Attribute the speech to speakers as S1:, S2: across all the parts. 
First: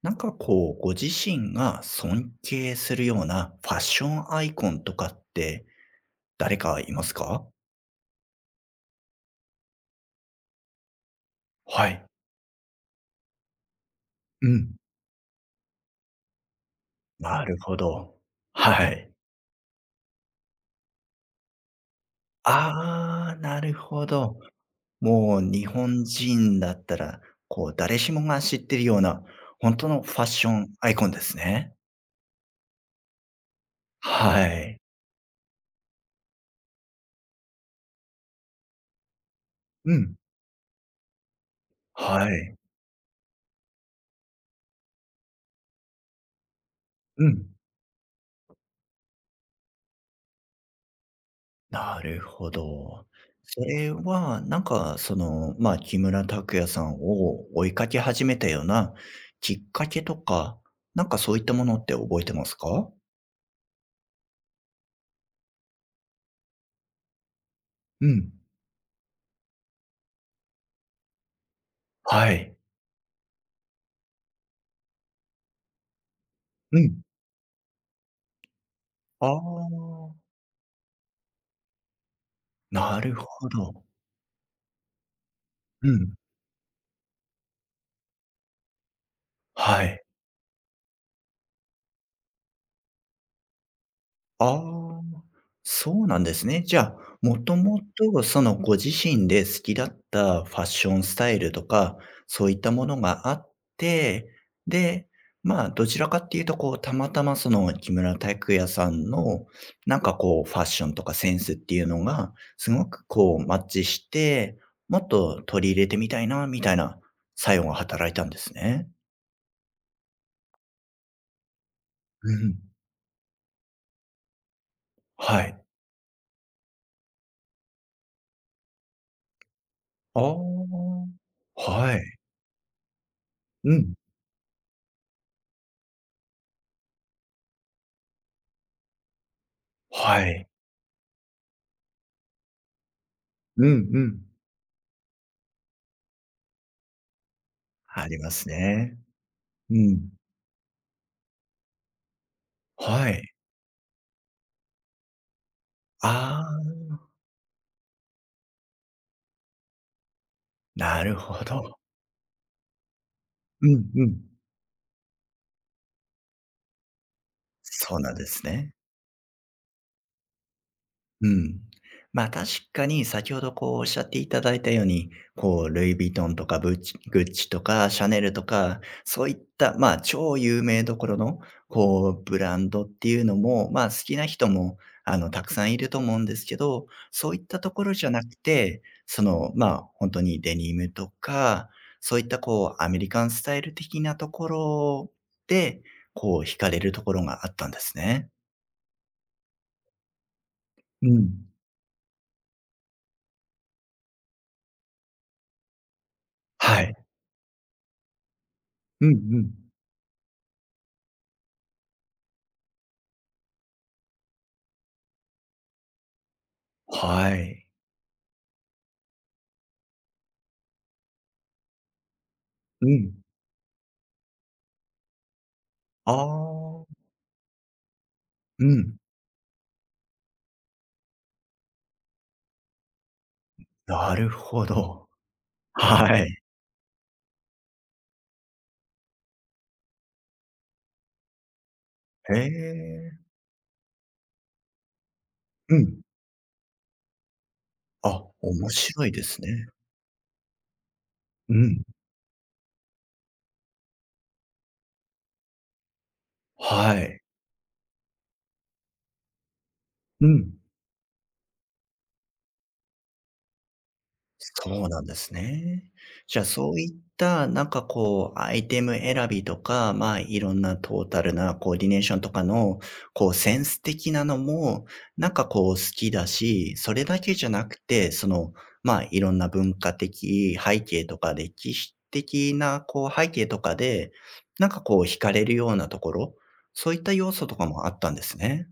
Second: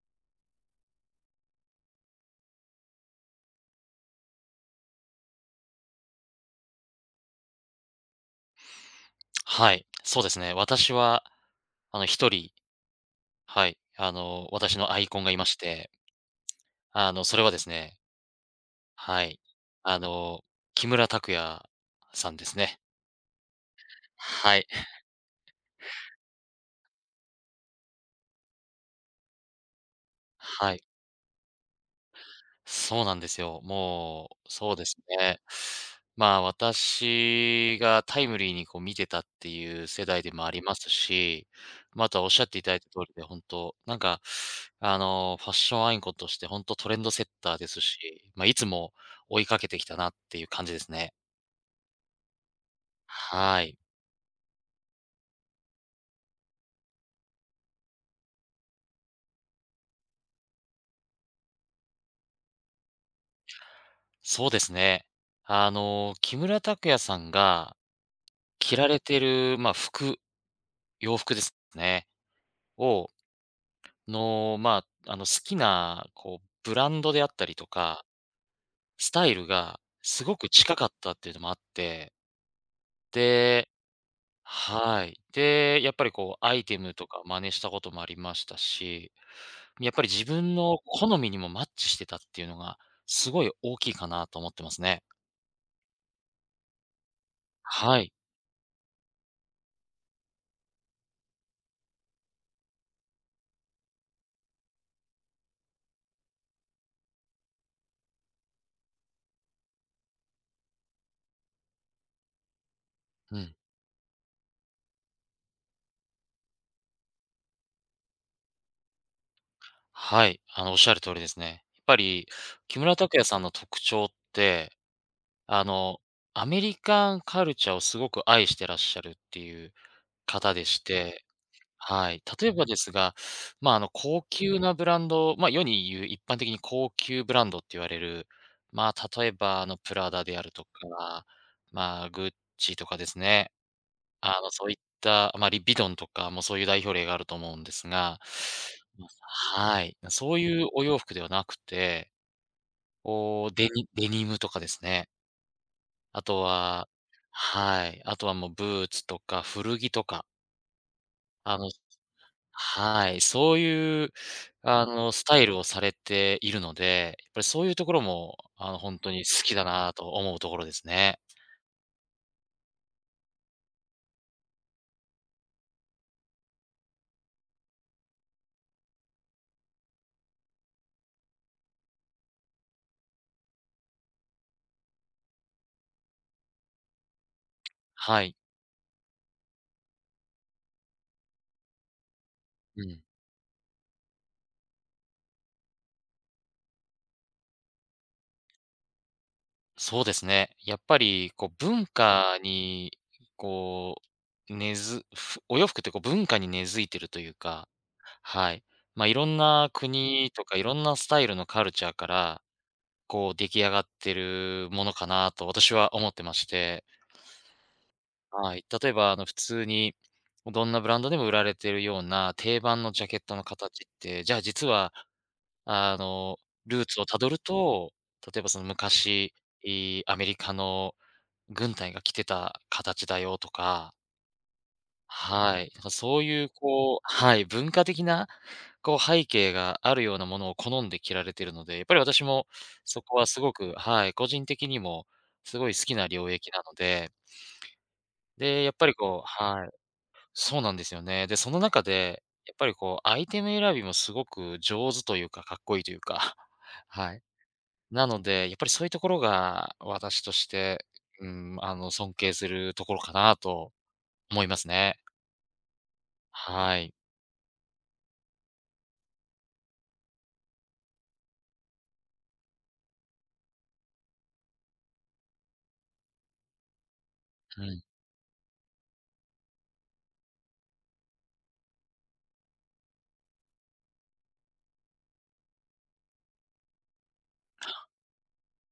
S1: なんかこう、ご自身が尊敬するようなファッションアイコンとかって誰かいますか？
S2: はい、そうですね。私は、
S1: はい。
S2: 一人、はい、
S1: う
S2: 私
S1: ん、
S2: のアイコンがいまして、それ
S1: な
S2: は
S1: る
S2: です
S1: ほ
S2: ね、
S1: ど。はい。
S2: はい、あの、木村拓哉さんですね。
S1: ああ、なるほど。
S2: はい、
S1: もう日本人だったら、こう誰しもが知ってるような、本当のファッショ
S2: は
S1: ン
S2: い。
S1: アイコンですね。
S2: そうなんですよ。も
S1: は
S2: う、そう
S1: い。
S2: ですね。まあ、私がタイムリーにこう見てたっていう
S1: う
S2: 世
S1: ん。
S2: 代でもありますし、ま、ああとはお
S1: は
S2: っしゃっ
S1: い。
S2: ていただいた通りで、本当なんか、ファッションアイコンとして本当トレンドセ
S1: う
S2: ッ
S1: ん。
S2: ターですし、まあ、いつも追いかけてきたなっていう感じですね。
S1: なるほど。そ
S2: はい。
S1: れは、なんか、その、まあ、木村拓哉さんを追いかけ始めたようなきっかけとか、なんかそういったものって覚えてますか？
S2: そうですね。あの、木村拓哉さんが
S1: うん。
S2: 着られてる、まあ、服、洋服ですね、
S1: はい。
S2: をの、まあ、好きな、こう、ブ
S1: う
S2: ラン
S1: ん。
S2: ドであったりとか、スタ
S1: あ
S2: イ
S1: あ、
S2: ルがすごく近かったっていうのもあって、
S1: なるほ
S2: で
S1: ど。
S2: はい。で、や
S1: う
S2: っぱり
S1: ん。
S2: こうアイテムとか真似したこともありましたし、
S1: は
S2: やっぱ
S1: い。
S2: り自分の好みにもマッチしてたっていうのが、すごい大きいかなと思っ
S1: あ
S2: てますね。
S1: あ、そうなんですね。じゃあ、もとも
S2: はい。
S1: とそのご自身で好きだったファッションスタイルとか、そういったものがあって、で、まあ、どちらかっていうとこう、たまたまその木村拓哉さんの、なんかこう、ファッションとかセンスっていうのが、すごく
S2: う
S1: こう
S2: ん。
S1: マッチして、もっと取り入れてみたいなみたいな作用が働いたんですね。
S2: はい。あの、おっしゃる通りですね。やっぱり
S1: うん。
S2: 木村拓哉さんの特徴って、
S1: はい。
S2: あの、アメリカンカルチャーをすごく愛してらっしゃるっていう
S1: あ
S2: 方でし
S1: あ。
S2: て、
S1: は
S2: は
S1: い。
S2: い。例えばですが、ま
S1: う
S2: あ、
S1: ん。
S2: 高級なブランド、ま、あ世に言う一般的に高級ブランドって言われる、まあ、例えば、プラダ
S1: は
S2: であ
S1: い。
S2: るとか、まあ、グッチとかですね。
S1: うんうん。
S2: あの、そういった、ま、あリビドンとかもそういう代表例があると思うんです
S1: あ
S2: が、
S1: りますね。う
S2: はい。
S1: ん。
S2: そういうお洋服ではなくて、
S1: はい。
S2: こう、デニムとかですね。あと
S1: ああ、
S2: ははい。あとはもうブーツとか古着とか、
S1: なるほ
S2: あの
S1: ど。
S2: はい、そう
S1: うん
S2: い
S1: う
S2: う、
S1: ん。
S2: スタイルをされているので、やっぱりそういうとこ
S1: そ
S2: ろ
S1: うなんで
S2: も、
S1: すね。
S2: ほんとに好きだなと思うところですね。
S1: うん。ま、確かに先ほどこうおっしゃっていただいたように、こうルイ・ヴィトンとかブッチグッチとかシャネルとか、そういった、ま、超有名どころのこうブランドっていうのも、ま、好きな人もあの、たくさんいると思うんですけど、そういったところじゃ
S2: は
S1: な
S2: い。
S1: くて、その、ま、あ本当にデニムとか、そういったこ
S2: う
S1: うアメ
S2: ん。
S1: リカンスタイル的なところで、こう惹かれるところがあったんですね。
S2: そうですね。やっぱ
S1: う
S2: り、こ
S1: ん。
S2: う、文化に、こう、根づふお洋服ってこう文化に根
S1: は
S2: 付いて
S1: い。
S2: るというか、はい。ま、
S1: う
S2: い
S1: んう
S2: ろん
S1: ん。
S2: な国とかいろんなスタイルのカルチャーから、こう、出来上がってるものかなと私は思ってまして
S1: はい。
S2: はい。例えば、普通に、どんなブランドでも売られてるような定番
S1: う
S2: のジャ
S1: ん。
S2: ケットの形って、じゃあ実は、あ
S1: あ
S2: の、ルーツを
S1: あ、
S2: たどると、例えばその
S1: うん。
S2: 昔、いアメリカの軍隊が着てた形だよとか、
S1: なるほど。
S2: はい。なんか
S1: は
S2: そう
S1: い。
S2: いう、こうはい、文化的な、こう、背景があるようなものを好んで着られてるので、やっぱり私
S1: へ
S2: もそこ
S1: え。
S2: はすごくはい、個人的にもすごい
S1: う
S2: 好き
S1: ん。
S2: な領域なので、
S1: あ、
S2: で、や
S1: 面
S2: っぱり
S1: 白い
S2: こ
S1: で
S2: う
S1: す
S2: は
S1: ね。
S2: い。そうなんですよね。で、そ
S1: う
S2: の中
S1: ん。
S2: で、やっぱりこう、アイテム選びもすごく上手というか、かっこいいというか、
S1: は
S2: はい。
S1: い。
S2: なので、やっぱりそういうところが私
S1: う
S2: とし
S1: ん。
S2: て、うん、尊敬するところかなと思います
S1: そう
S2: ね。
S1: なんですね。じゃあ、そ
S2: は
S1: うい
S2: い。
S1: った、なんかこう、アイテム選びとか、まあ、いろんなトータルなコーディネーションとかの、こう、センス的なのも、なんかこう、好きだし、それだけじゃ
S2: う
S1: なく
S2: ん。
S1: て、その、まあ、いろんな文化的背景とか、歴史的な、こう、背景とかで、なんかこう、惹かれるようなところ、そういった要素とかもあったんですね。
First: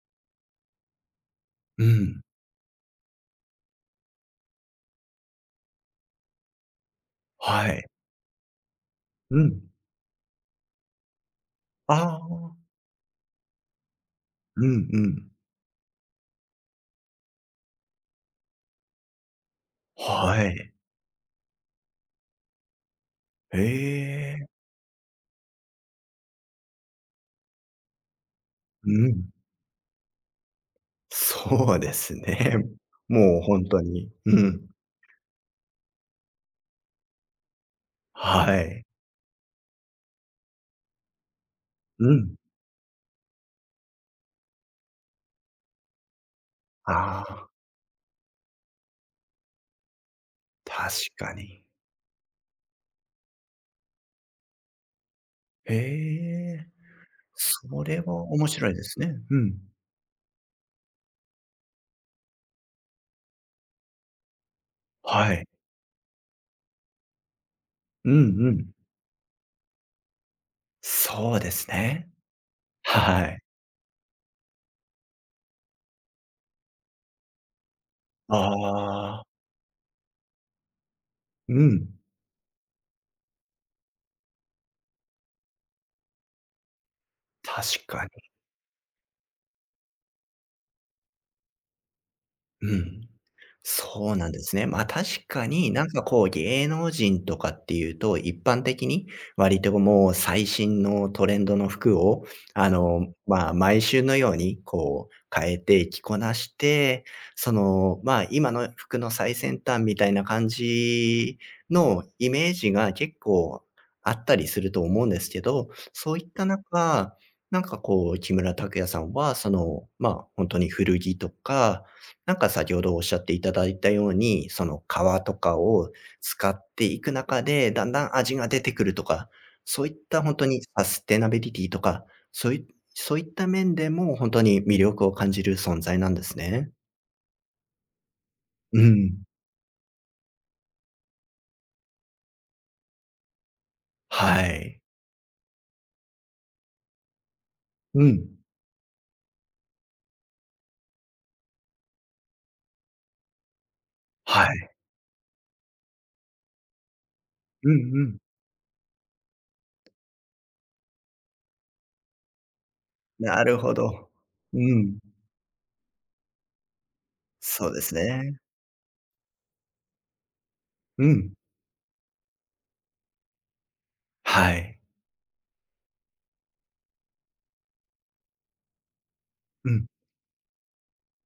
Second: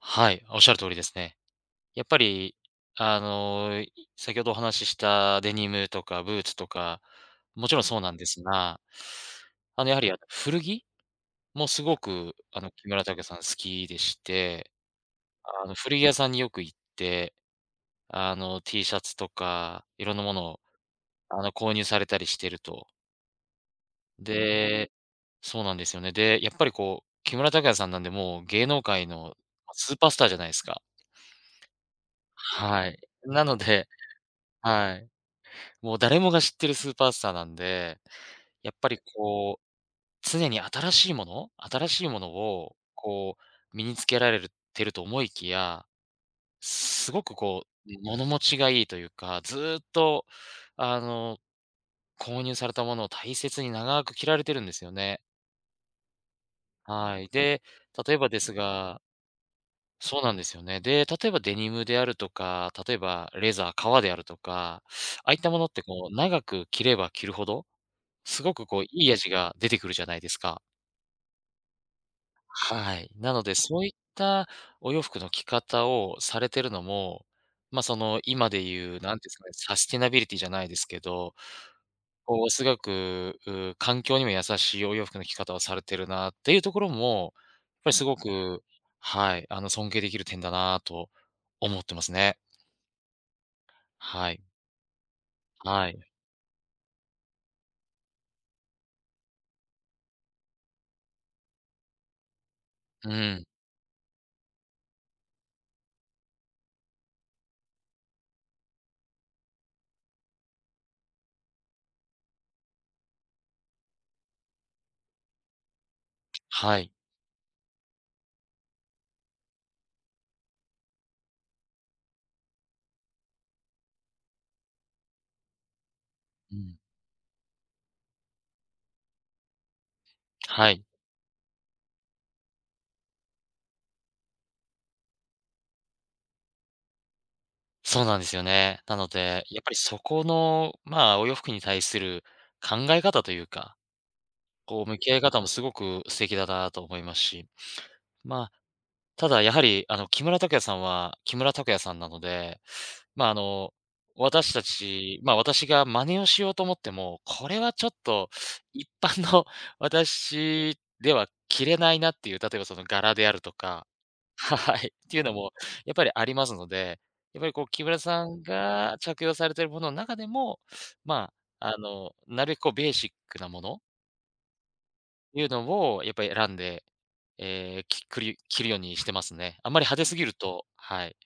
S2: はい、おっしゃる通りですね。
S1: う
S2: やっぱ
S1: ん。
S2: り、あの、い先ほどお話ししたデニムとかブーツとか、も
S1: は
S2: ちろん
S1: い。
S2: そうなんですが、
S1: うん。
S2: やはり、古着もすご
S1: あ
S2: く、
S1: あ。
S2: 木村拓哉さん好きでし
S1: う
S2: て
S1: んうん。
S2: あの、古着屋さんによく行って、T シャツとか、いろんなもの
S1: は
S2: を、
S1: い。
S2: 購入されたりしてると。
S1: へえ、
S2: でそうなんですよね。で、やっぱりこう、木村拓哉さんなんで、もう芸能
S1: う
S2: 界
S1: ん。
S2: のスーパースターじゃないですか。
S1: そうですね。
S2: はい。
S1: もう
S2: なの
S1: ほんと
S2: で
S1: に。うん。
S2: はい。もう誰もが知ってるスーパースターなんで、
S1: は
S2: やっ
S1: い。
S2: ぱりこう、常に新しいもの新しい
S1: う
S2: もの
S1: ん。
S2: を、こう、身につけられるてると思いきやすご
S1: あ
S2: く
S1: あ、
S2: こう、物持ちがいいというか、ずーっと、
S1: 確
S2: あ
S1: か
S2: の、
S1: に。
S2: 購入されたものを大切に長く着られてるんですよね。
S1: へえ、
S2: はい。で、
S1: それ
S2: 例
S1: は
S2: えばで
S1: 面
S2: す
S1: 白いです
S2: が
S1: ね。うん。
S2: そうなんですよね。で、例えばデニムであるとか、例えばレザー、革であるとか、ああ
S1: は
S2: いっ
S1: い。
S2: たものってこう長く着れば着るほど、
S1: うん
S2: す
S1: う
S2: ごく
S1: ん。
S2: こういい味が出てくるじゃないですか。
S1: そうですね。
S2: はい。
S1: は
S2: な
S1: い。
S2: ので、そういったお洋服の着方をされてるのも、まあ、その、今で言う、なん
S1: ああ、
S2: ていうんですかね、サスティナビリティじゃないですけど、
S1: うん。
S2: こう、すごく、う、環境にも優しいお洋服の着方をされてるなっていうところも、やっ
S1: 確
S2: ぱりす
S1: かに。
S2: ごく、はい、尊敬できる点だなと思ってますね。
S1: うん。そうな
S2: は
S1: んで
S2: い。
S1: すね。まあ、確かにな
S2: は
S1: ん
S2: い。
S1: かこう芸能人とかっていうと、一般的に割ともう最新のトレンドの服を、あ
S2: う
S1: の、
S2: ん。
S1: まあ、毎週のようにこう変えて着こなして、その、まあ、今の服の最先端みたいな感じのイメージが結構あったりすると思うんですけど、そういった
S2: はい。
S1: 中、なんかこう木村拓哉さんは、その、まあ、本当に古着とかなんか先ほどおっしゃっていただいたように、その皮とかを使
S2: う
S1: っ
S2: ん。
S1: ていく中で、だんだん味が出てくるとか、そういった本当に
S2: はい。
S1: サステナビリティとか、そういった面でも本当に魅力を感じる存在なんですね。
S2: そうなんですよ
S1: う
S2: ね。なの
S1: ん。
S2: で、やっぱりそこの、まあ、お洋服に対する考え方というか
S1: はい。
S2: こう向き合い方もすごく素敵だなと思いますし、
S1: うん。
S2: まあ、ただやはり、木村拓哉さんは木村拓哉さんなので、まあ、あの、
S1: は
S2: 私た
S1: い。
S2: ち、まあ、私が真似をしようと思っても、これ
S1: う
S2: は
S1: ん
S2: ちょっ
S1: うん。
S2: と一般の 私では着れないなっていう、例えばその柄である
S1: な
S2: と
S1: るほ
S2: か、
S1: ど。う
S2: はい、
S1: ん。
S2: っていうのもやっぱりありますので、やっぱりこう
S1: そうで
S2: 木
S1: す
S2: 村さ
S1: ね。
S2: んが着用されているものの中でも、
S1: う
S2: ま
S1: ん。
S2: あ、なるべくこうベーシックなもの
S1: はい。
S2: いうのをやっぱり選んで、えーきくり着るようにしてますね。あ
S1: う
S2: んまり
S1: ん。
S2: 派手すぎると、はい、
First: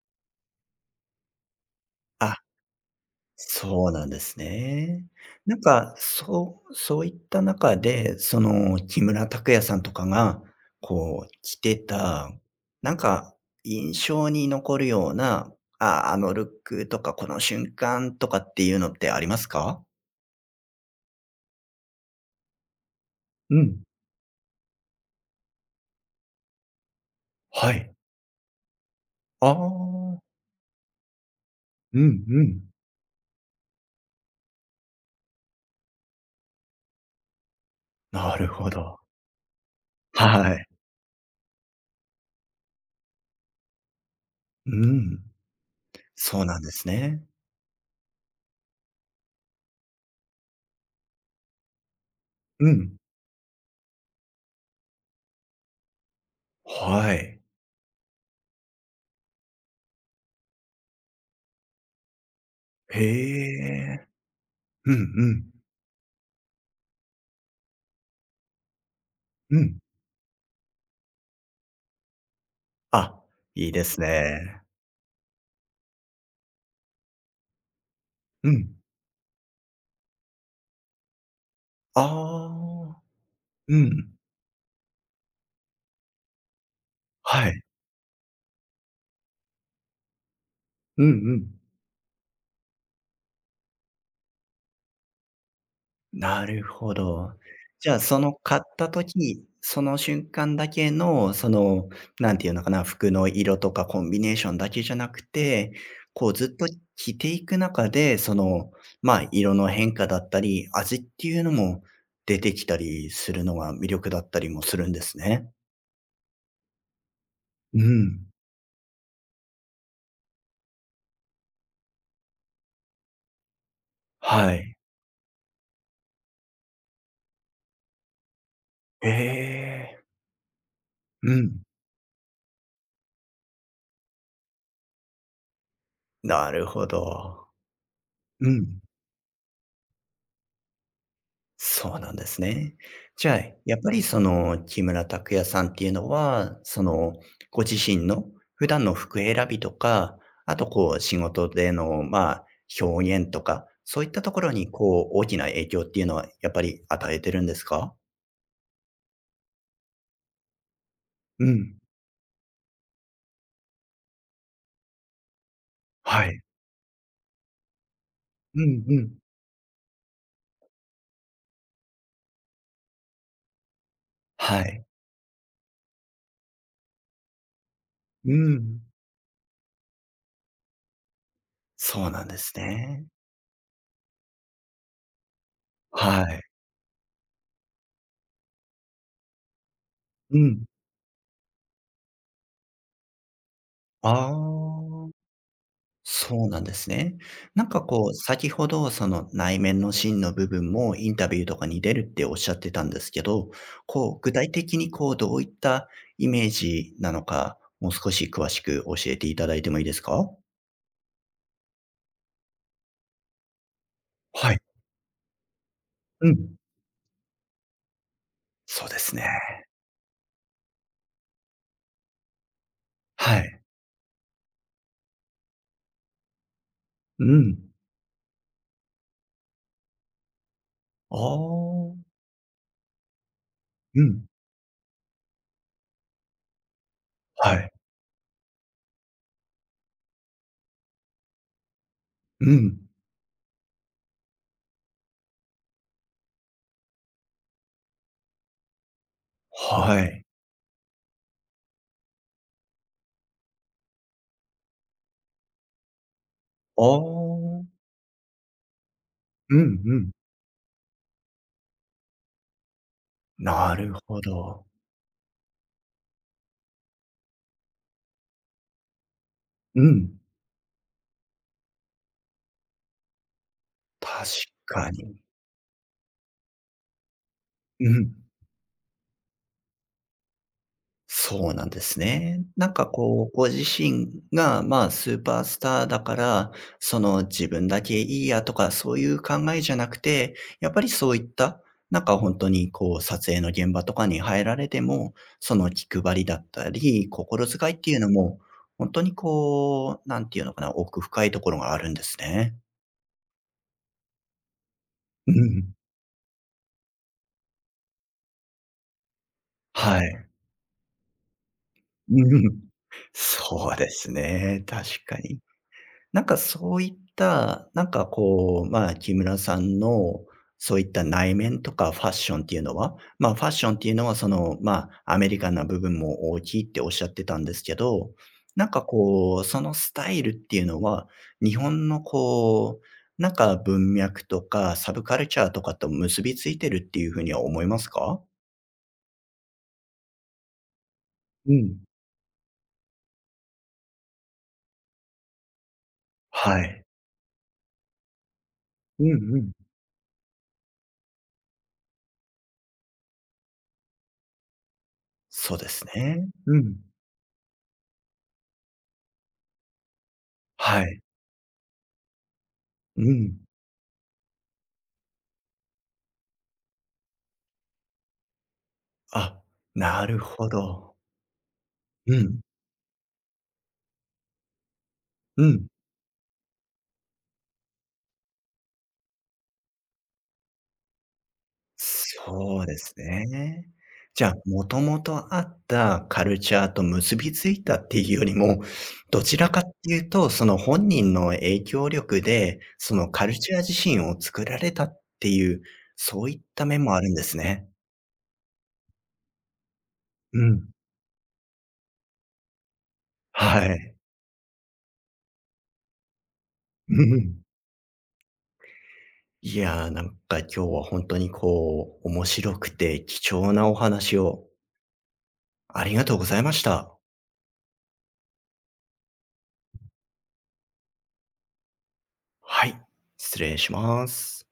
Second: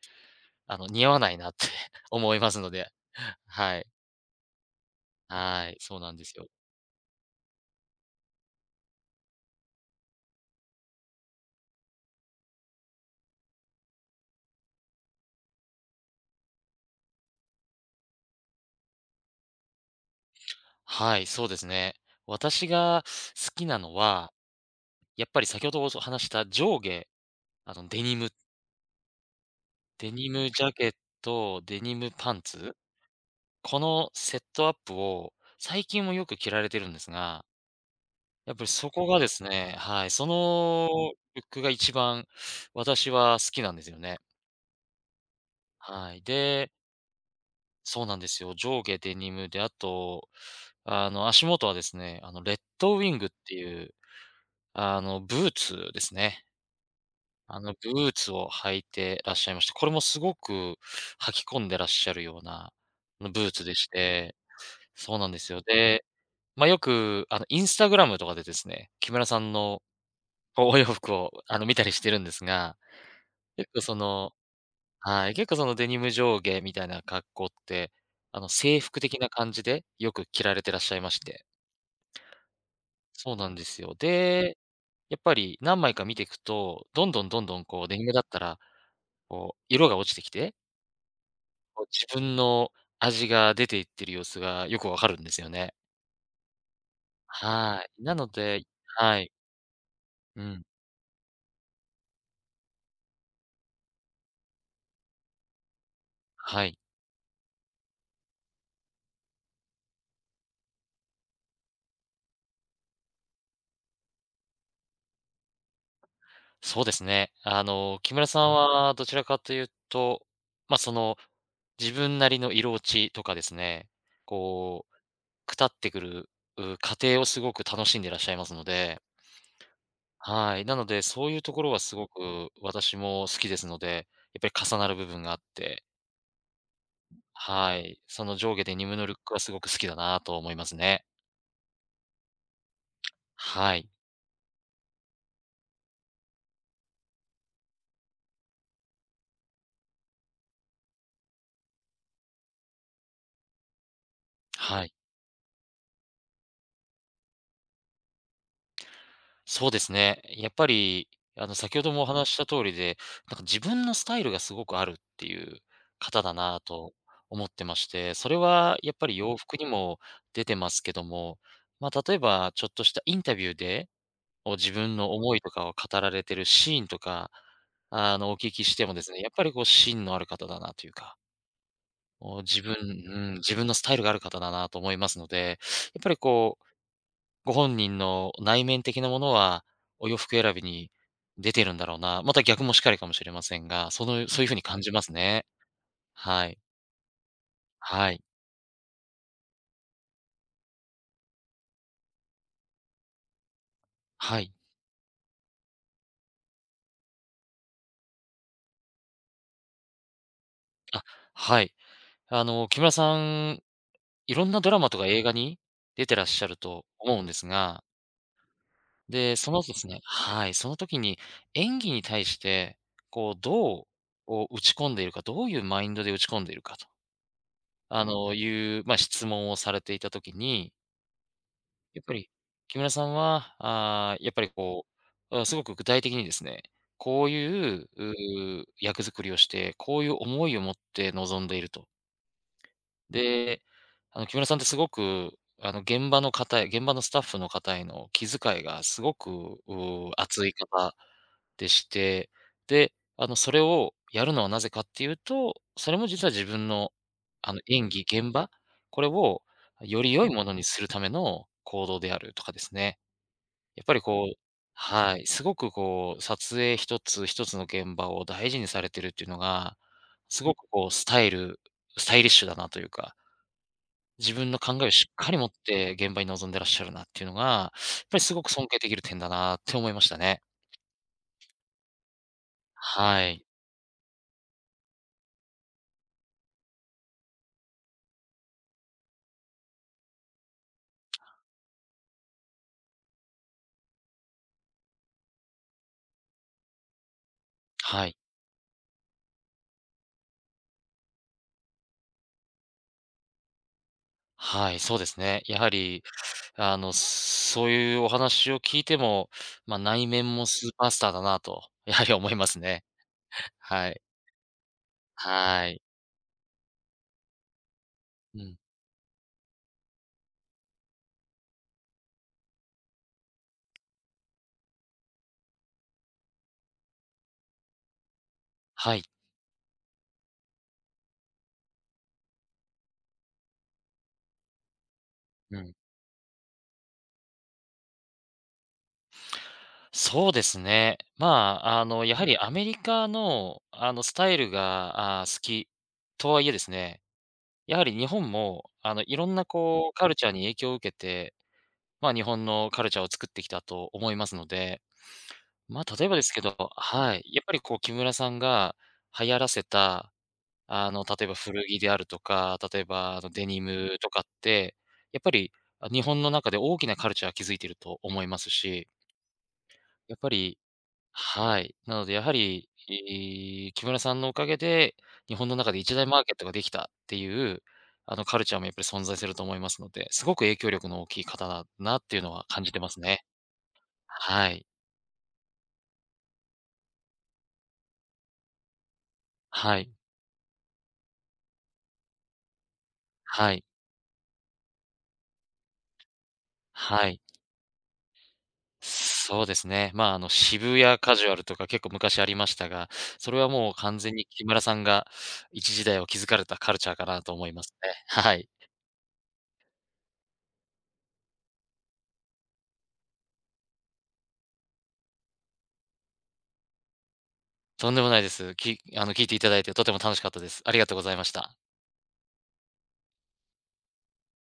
S2: 似合わないなって 思
S1: あ
S2: いますので。はい、
S1: そうなんですね。なん
S2: はい、
S1: か、
S2: そうなんですよ。
S1: そう、そういった中で、その、木村拓哉さんとかが、こう、着てた、なんか、印象に残るような、あ、あのルックとか、この瞬間とかっていうのってありますか？
S2: はい、そうですね。私が好
S1: う
S2: きな
S1: ん、
S2: のは、やっぱり先ほどお話した上下、
S1: は
S2: あの、
S1: い。
S2: デニム
S1: あ
S2: デ
S1: あ、
S2: ニムジャケット、デニ
S1: う
S2: ム
S1: ん
S2: パン
S1: うん。
S2: ツ、このセットアップを最近もよく着られてるんですが
S1: なる
S2: やっぱり
S1: ほ
S2: そ
S1: ど。
S2: こがですね、はい、そ
S1: はい。
S2: のブックが一番私は好きなんですよね。
S1: うん。
S2: はい。
S1: そうなん
S2: で、
S1: ですね。
S2: そうなんですよ。上下デニムで、あと、足元はですね、レッ
S1: う
S2: ド
S1: ん。
S2: ウィングっていう、ブーツですね。
S1: はい。
S2: あの、ブーツを履いてらっしゃいまして、これもすごく履き込んでらっしゃるような、ブーツ
S1: へ
S2: でし
S1: え。
S2: て、
S1: うんう
S2: そうなんで
S1: ん。
S2: すよ。で、まあ、よく、インスタグラムとかでですね、木村さん
S1: うん。
S2: のお洋服を、見たりしてるんですが、
S1: あ、い
S2: 結
S1: い
S2: 構
S1: で
S2: そ
S1: す
S2: の
S1: ね。
S2: はい、結構そのデニム上下みたいな格好って、
S1: うん。
S2: 制服的な感じでよく着られてらっしゃいまして。
S1: ああ、
S2: そうなんで
S1: う
S2: すよ。
S1: ん。
S2: で、やっぱり何枚か見ていくと、どんどんどん
S1: は
S2: ど
S1: い。
S2: んこうデニムだったら、こう色が落ちてきて、
S1: うんうん。
S2: こう自分の味が出ていってる様子がよくわかるんですよね。
S1: なるほど。
S2: は
S1: じゃあ、
S2: い。な
S1: そ
S2: の
S1: の買っ
S2: で
S1: た
S2: はい。
S1: 時、その瞬
S2: う
S1: 間
S2: ん。
S1: だけの、その、なんていうのかな、服の色とかコンビネーションだけじゃなくて、こうずっ
S2: は
S1: と
S2: い。
S1: 着ていく中で、その、まあ、色の変化だったり、味っていうのも出てきたりするのが魅力だったりもするんですね。
S2: そうですね。あ
S1: う
S2: の、木村
S1: ん。
S2: さんはどちらかというと、まあ、その、自分なりの色落ちとかですね、
S1: はい。
S2: こう、くたってくる、う過程をすごく楽しんでいらっしゃいますので、
S1: ええ。
S2: はい。なので、そう
S1: う
S2: いうとこ
S1: ん。
S2: ろはすごく私も好きですので、やっぱり重なる部分があって、
S1: なるほど。
S2: はい。その
S1: う
S2: 上下で
S1: ん。
S2: ニムのルックはすごく好きだなと思いますね。
S1: そうなんですね。じゃあ、
S2: は
S1: やっ
S2: い。
S1: ぱりその木村拓哉さんっていうのは、そのご自身の普段の服選びとか、あとこう仕事でのまあ、表現とか、そういったところに
S2: はい。
S1: こう大きな影響っていうのはやっぱり与えてるんですか？
S2: そうですね。やっぱり、
S1: う
S2: 先
S1: ん。
S2: ほどもお話しした通りで、なんか自分のスタイルがすごくあるっていう方
S1: は
S2: だ
S1: い。
S2: なと思ってまして、それ
S1: う
S2: は
S1: ん
S2: やっ
S1: う
S2: ぱり
S1: ん。
S2: 洋服にも出てますけども、まあ、例えばちょっとしたインタビューで、
S1: は
S2: 自
S1: い。
S2: 分の思いとかを語られてるシーンとか、
S1: う
S2: お聞きし
S1: ん。
S2: てもですね、やっぱりこう芯のある方だなというか、
S1: そうなんで
S2: お
S1: す
S2: 自分
S1: ね。
S2: うん、自分のスタイルがある方だなと思いますので、やっぱり
S1: はい。
S2: こうご本人の内面的なものは、お洋
S1: う
S2: 服選び
S1: ん。
S2: に出てるんだろうな、また逆もしかりかもしれませんが、そ
S1: あ
S2: のそういう風に感じます
S1: あ。
S2: ね。
S1: そ
S2: は
S1: う
S2: い。
S1: なんですね。なんかこ
S2: は
S1: う、
S2: い。
S1: 先ほどその内面の芯の部分もインタビューとかに出るっておっしゃってたんですけど、こう、具
S2: は
S1: 体
S2: い。
S1: 的にこう、どういったイメージなのか、もう少し詳しく教えていただいてもいいですか？
S2: あ、はい。木村さん、いろん
S1: はい。
S2: なドラマとか映画に出てらっ
S1: う
S2: しゃる
S1: ん。
S2: と思うんですが、
S1: そうです
S2: で、その
S1: ね。
S2: ですねはい、その時に演技に対して、こ
S1: は
S2: う、
S1: い。
S2: どう、こう、打ち込んでいるか、どういうマインドで打ち込んでいるかと、
S1: うん。
S2: あの、いう、ま、質問をされていた時に
S1: あ
S2: やっ
S1: あ。
S2: ぱり、木村さんは、
S1: うん。
S2: やっぱりこう、あ、すごく具体的にですね、こう
S1: はい。
S2: いう、う、役作りをして、こういう思いを持って臨んでいると。
S1: うん。
S2: で、木村さんってすごく、あの現場のスタッフの方への気遣いがすごく、
S1: はい。
S2: 熱い方でして、で、それをやるのはなぜかっていうと、それも実は自分
S1: あ
S2: の、
S1: あ。
S2: 演技、現場、これを
S1: うんう
S2: より
S1: ん。
S2: 良いものにするための行動であるとかですね。
S1: な
S2: やっ
S1: る
S2: ぱり
S1: ほ
S2: こう
S1: ど。
S2: はい、すごくこう撮影一つ一つの現場を大事にされてるっていうのが、
S1: うん。
S2: すごくこうスタイリッシュだなというか。
S1: 確
S2: 自分の考えを
S1: か
S2: しっ
S1: に。
S2: かり持って現場に臨んでらっしゃるなっていうのが、やっ
S1: うん。
S2: ぱりすごく尊敬できる点だなって思いましたね。
S1: そうなんですね。なんか
S2: は
S1: こう、
S2: い。
S1: ご自身が、まあ、スーパースターだから、その自分だけいいやとか、そういう考えじゃなくて、やっぱりそういった、なんか本当にこう、撮影の現場とかに入られても、その気配りだったり、心遣いっていう
S2: は
S1: の
S2: い。
S1: も、本当にこう、なんていうのかな、奥深いところがあるんですね。
S2: はい、そうです
S1: う
S2: ね。やは
S1: ん。
S2: り、そういうお話を聞いても、まあ、
S1: は
S2: 内
S1: い。
S2: 面もスーパースターだなと、やはり思い
S1: う
S2: ます
S1: ん。
S2: ね。
S1: そう
S2: は
S1: で
S2: い。
S1: すね。確かに。
S2: はい。
S1: なんかそういった、なんか
S2: うん。
S1: こう、まあ、木村さんのそういった内面とかファッションっていうのは、まあ、ファッションっていうのはその、まあ、アメリカンな部分も大きいっておっしゃってたんですけど、なんか
S2: はい。
S1: こう、そのスタイルっていうのは、日本のこう、なんか文脈とかサブカルチャー
S2: う
S1: と
S2: ん。
S1: かと結びついてるっていうふうには思いますか？
S2: そうですね。ま
S1: うん。
S2: あ、やはりアメリカの、スタイルが、好きとはいえで
S1: は
S2: す
S1: い。
S2: ね、やはり日本も、
S1: うん
S2: いろん
S1: う
S2: な
S1: ん。
S2: こうカルチャーに影響を受けて、まあ、日本のカルチャーを作ってきたと思いますので、
S1: そうで
S2: ま
S1: す
S2: あ、例えばで
S1: ね。
S2: すけど
S1: うん。
S2: はい、やっぱりこう木村さんが流行らせた、
S1: はい。
S2: 例えば古着であるとか、例え
S1: う
S2: ばあの
S1: ん。
S2: デニムとかって、やっぱり、日本の中で大きなカルチャーを築いていると思いますし、
S1: あ、な
S2: やっ
S1: る
S2: ぱ
S1: ほ
S2: り
S1: ど。
S2: はい。なので
S1: う
S2: やは
S1: ん、
S2: り、木村さんのおかげで、日
S1: う
S2: 本の
S1: ん。
S2: 中で一大マーケットができたっていう、カルチャーもやっぱり存在すると思いますので、すごく影響力の大きい方だなっていうのは
S1: そ
S2: 感
S1: う
S2: じ
S1: で
S2: てま
S1: す
S2: すね。
S1: ね。じゃあ、
S2: は
S1: も
S2: い。
S1: ともとあったカルチャーと結びついたっていうよりも、どちらかっ
S2: は
S1: て
S2: い。
S1: いうと、その本人の影響力で、そのカル
S2: は
S1: チャー
S2: い。
S1: 自身を作られたっていう、そういった面もあ
S2: は
S1: るん
S2: い。
S1: ですね。
S2: そうですね。まあ、
S1: うん。
S2: 渋谷カジュアルとか結構昔ありましたが、それは
S1: は
S2: もう
S1: い。
S2: 完全に木村さんが一時代を築かれたカルチ
S1: う
S2: ャーか
S1: んう
S2: なと
S1: ん。
S2: 思いますね。はい。
S1: いやー、なんか今日は本当にこう、面白くて貴重なお話をありがとうございました。
S2: とんでもないです。きあの、聞いていただいてとても楽しかったです。ありがとうございました。
S1: はい、失礼します。